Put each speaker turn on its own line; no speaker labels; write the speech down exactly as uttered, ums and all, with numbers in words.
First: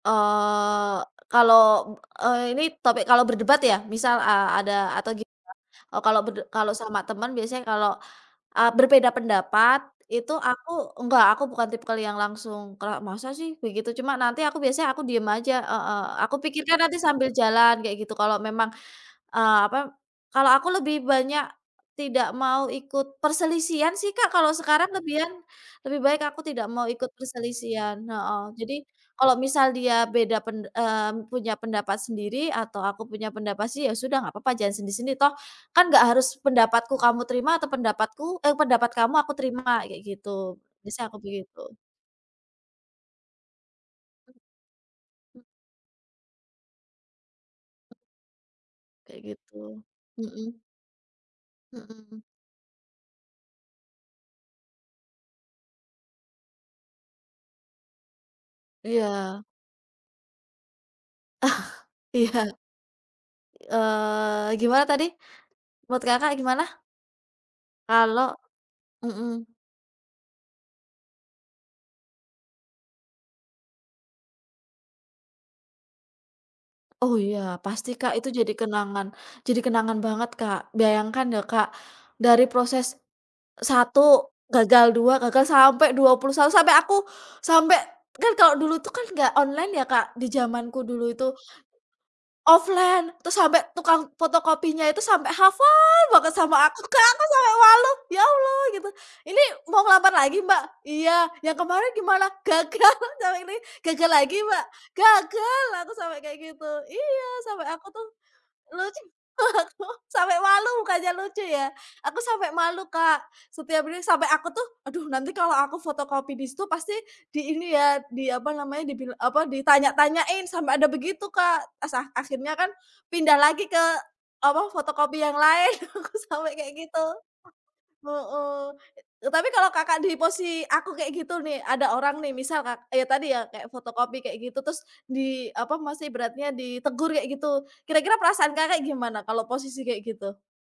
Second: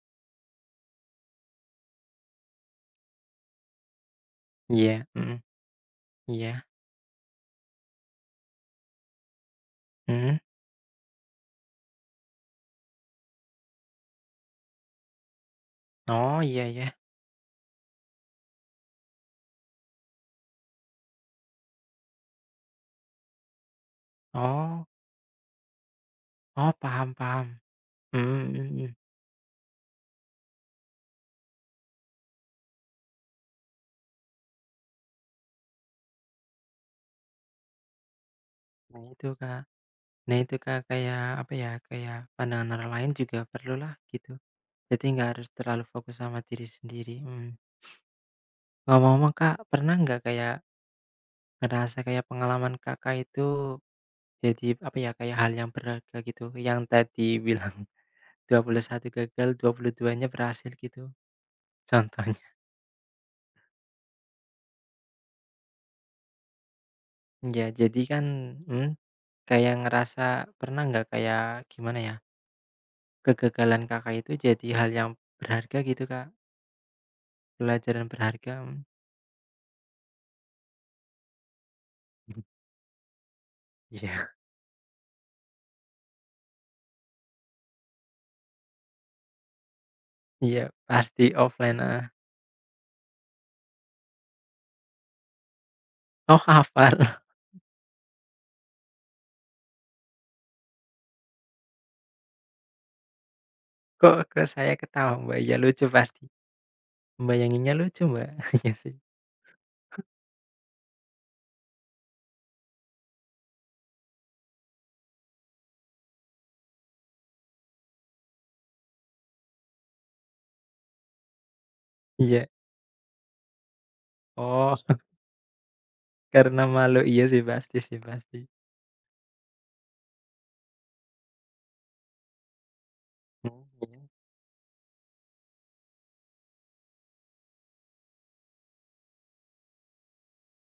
Eee, kalau, eee, ini topik kalau berdebat ya? Misal a ada,
Iya.
atau gimana?
Mhm.
Oh, kalau berde
Iya.
kalau sama teman biasanya kalau, eee, berbeda pendapat itu
Hmm.
aku enggak, aku bukan tipikal yang langsung kerak, "Masa sih?" Begitu. Cuma nanti aku biasanya aku diem aja heeh. Aku
Oh, iya
pikirkan
iya.
nanti sambil jalan kayak gitu. Kalau memang, eee apa kalau aku lebih banyak tidak mau ikut perselisihan sih Kak kalau
Oh.
sekarang lebihan. Lebih baik aku tidak
Oh,
mau ikut
paham paham.
perselisihan. Heeh.
Mhm mhm
Jadi
mhm.
kalau misal dia beda pen eee, punya pendapat sendiri atau aku punya pendapat sih ya sudah nggak papa sendiri-sendiri. Toh kan nggak harus pendapatku kamu terima atau pendapatku eee, pendapat
Nah
kamu
itu
aku
Kak.
terima, kayak
Nah itu
gitu.
Kak
Bisanya
kayak
aku
apa ya,
begitu.
kayak pandangan orang lain juga perlulah gitu. Jadi nggak harus terlalu fokus sama diri sendiri. Mhm.
Kayak
Ngomong-ngomong Kak,
gitu.
pernah gak
Mhm.
kayak ngerasa
Mhm.
kayak pengalaman Kakak itu jadi apa ya, kayak hal yang berharga gitu yang tadi bilang, dua puluh satu
Iya.
gagal, dua puluh dua nya berhasil gitu contohnya?
Iya. Eee, gimana tadi? Menurut Kakak gimana?
Ya jadikan
Kalau
mhm,
mhm.
kayak ngerasa pernah nggak kayak gimana ya kegagalan Kakak itu jadi hal yang berharga gitu Kak.
Oh iya pasti
Pelajaran
Kak, itu jadi
berharga, mhm.
kenangan jadi kenangan banget Kak. Bayangkan ya Kak,
Mhm.
dari proses satu
Iya.
gagal, dua gagal, sampai dua puluh satu, sampai aku sampai kan kalau dulu tuh kan nggak online ya Kak di
Iya,
zamanku dulu
pasti
itu.
offline. Heeh.
Offline, terus sampai tukang fotokopinya itu sampai hafal banget
Oh
sama aku
hafal.
Kak, aku sampai malu "Ya Allah!" Gitu. "Ini mau ngelamar lagi Mbak?" "Iya," "yang kemarin gimana?" "Gagal!" "Yang ini Gagal
Kok
lagi
kok
Mbak?"
saya ketawa. Wah iya
"Gagal!"
lucu
Aku sampai
pasti.
kayak gitu. Iya! Sampai
Bayanginnya
aku
lucu
tuh
Mbak. Iya sih
lucu, aku sampai malu bukannya lucu ya. Aku sampai malu Kak setiap ini sampai aku tuh, "Aduh nanti kalo aku fotokopi di situ pasti di ini ya, diapa namanya, dibil apa, ditanya-tanyain." Sampe ada begitu Kak. Asa
Iya.
akhirnya kan pindah lagi ke apa,
Oh, huh.
fotokopi yang lain. Aku sampai
Karena
kayak
malu.
gitu.
Iya sih pasti sih, pasti.
Heeh. E tapi kalau Kakak di posi aku kayak gitu nih, ada orang nih misal kak ya tadi ya,
Oh
kayak
iya.
fotokopi kayak gitu. Terus, di apa masih ibaratnya, ditegur kayak gitu. Kira-kira perasaan Kakak gimana kalau posisi kayak gitu?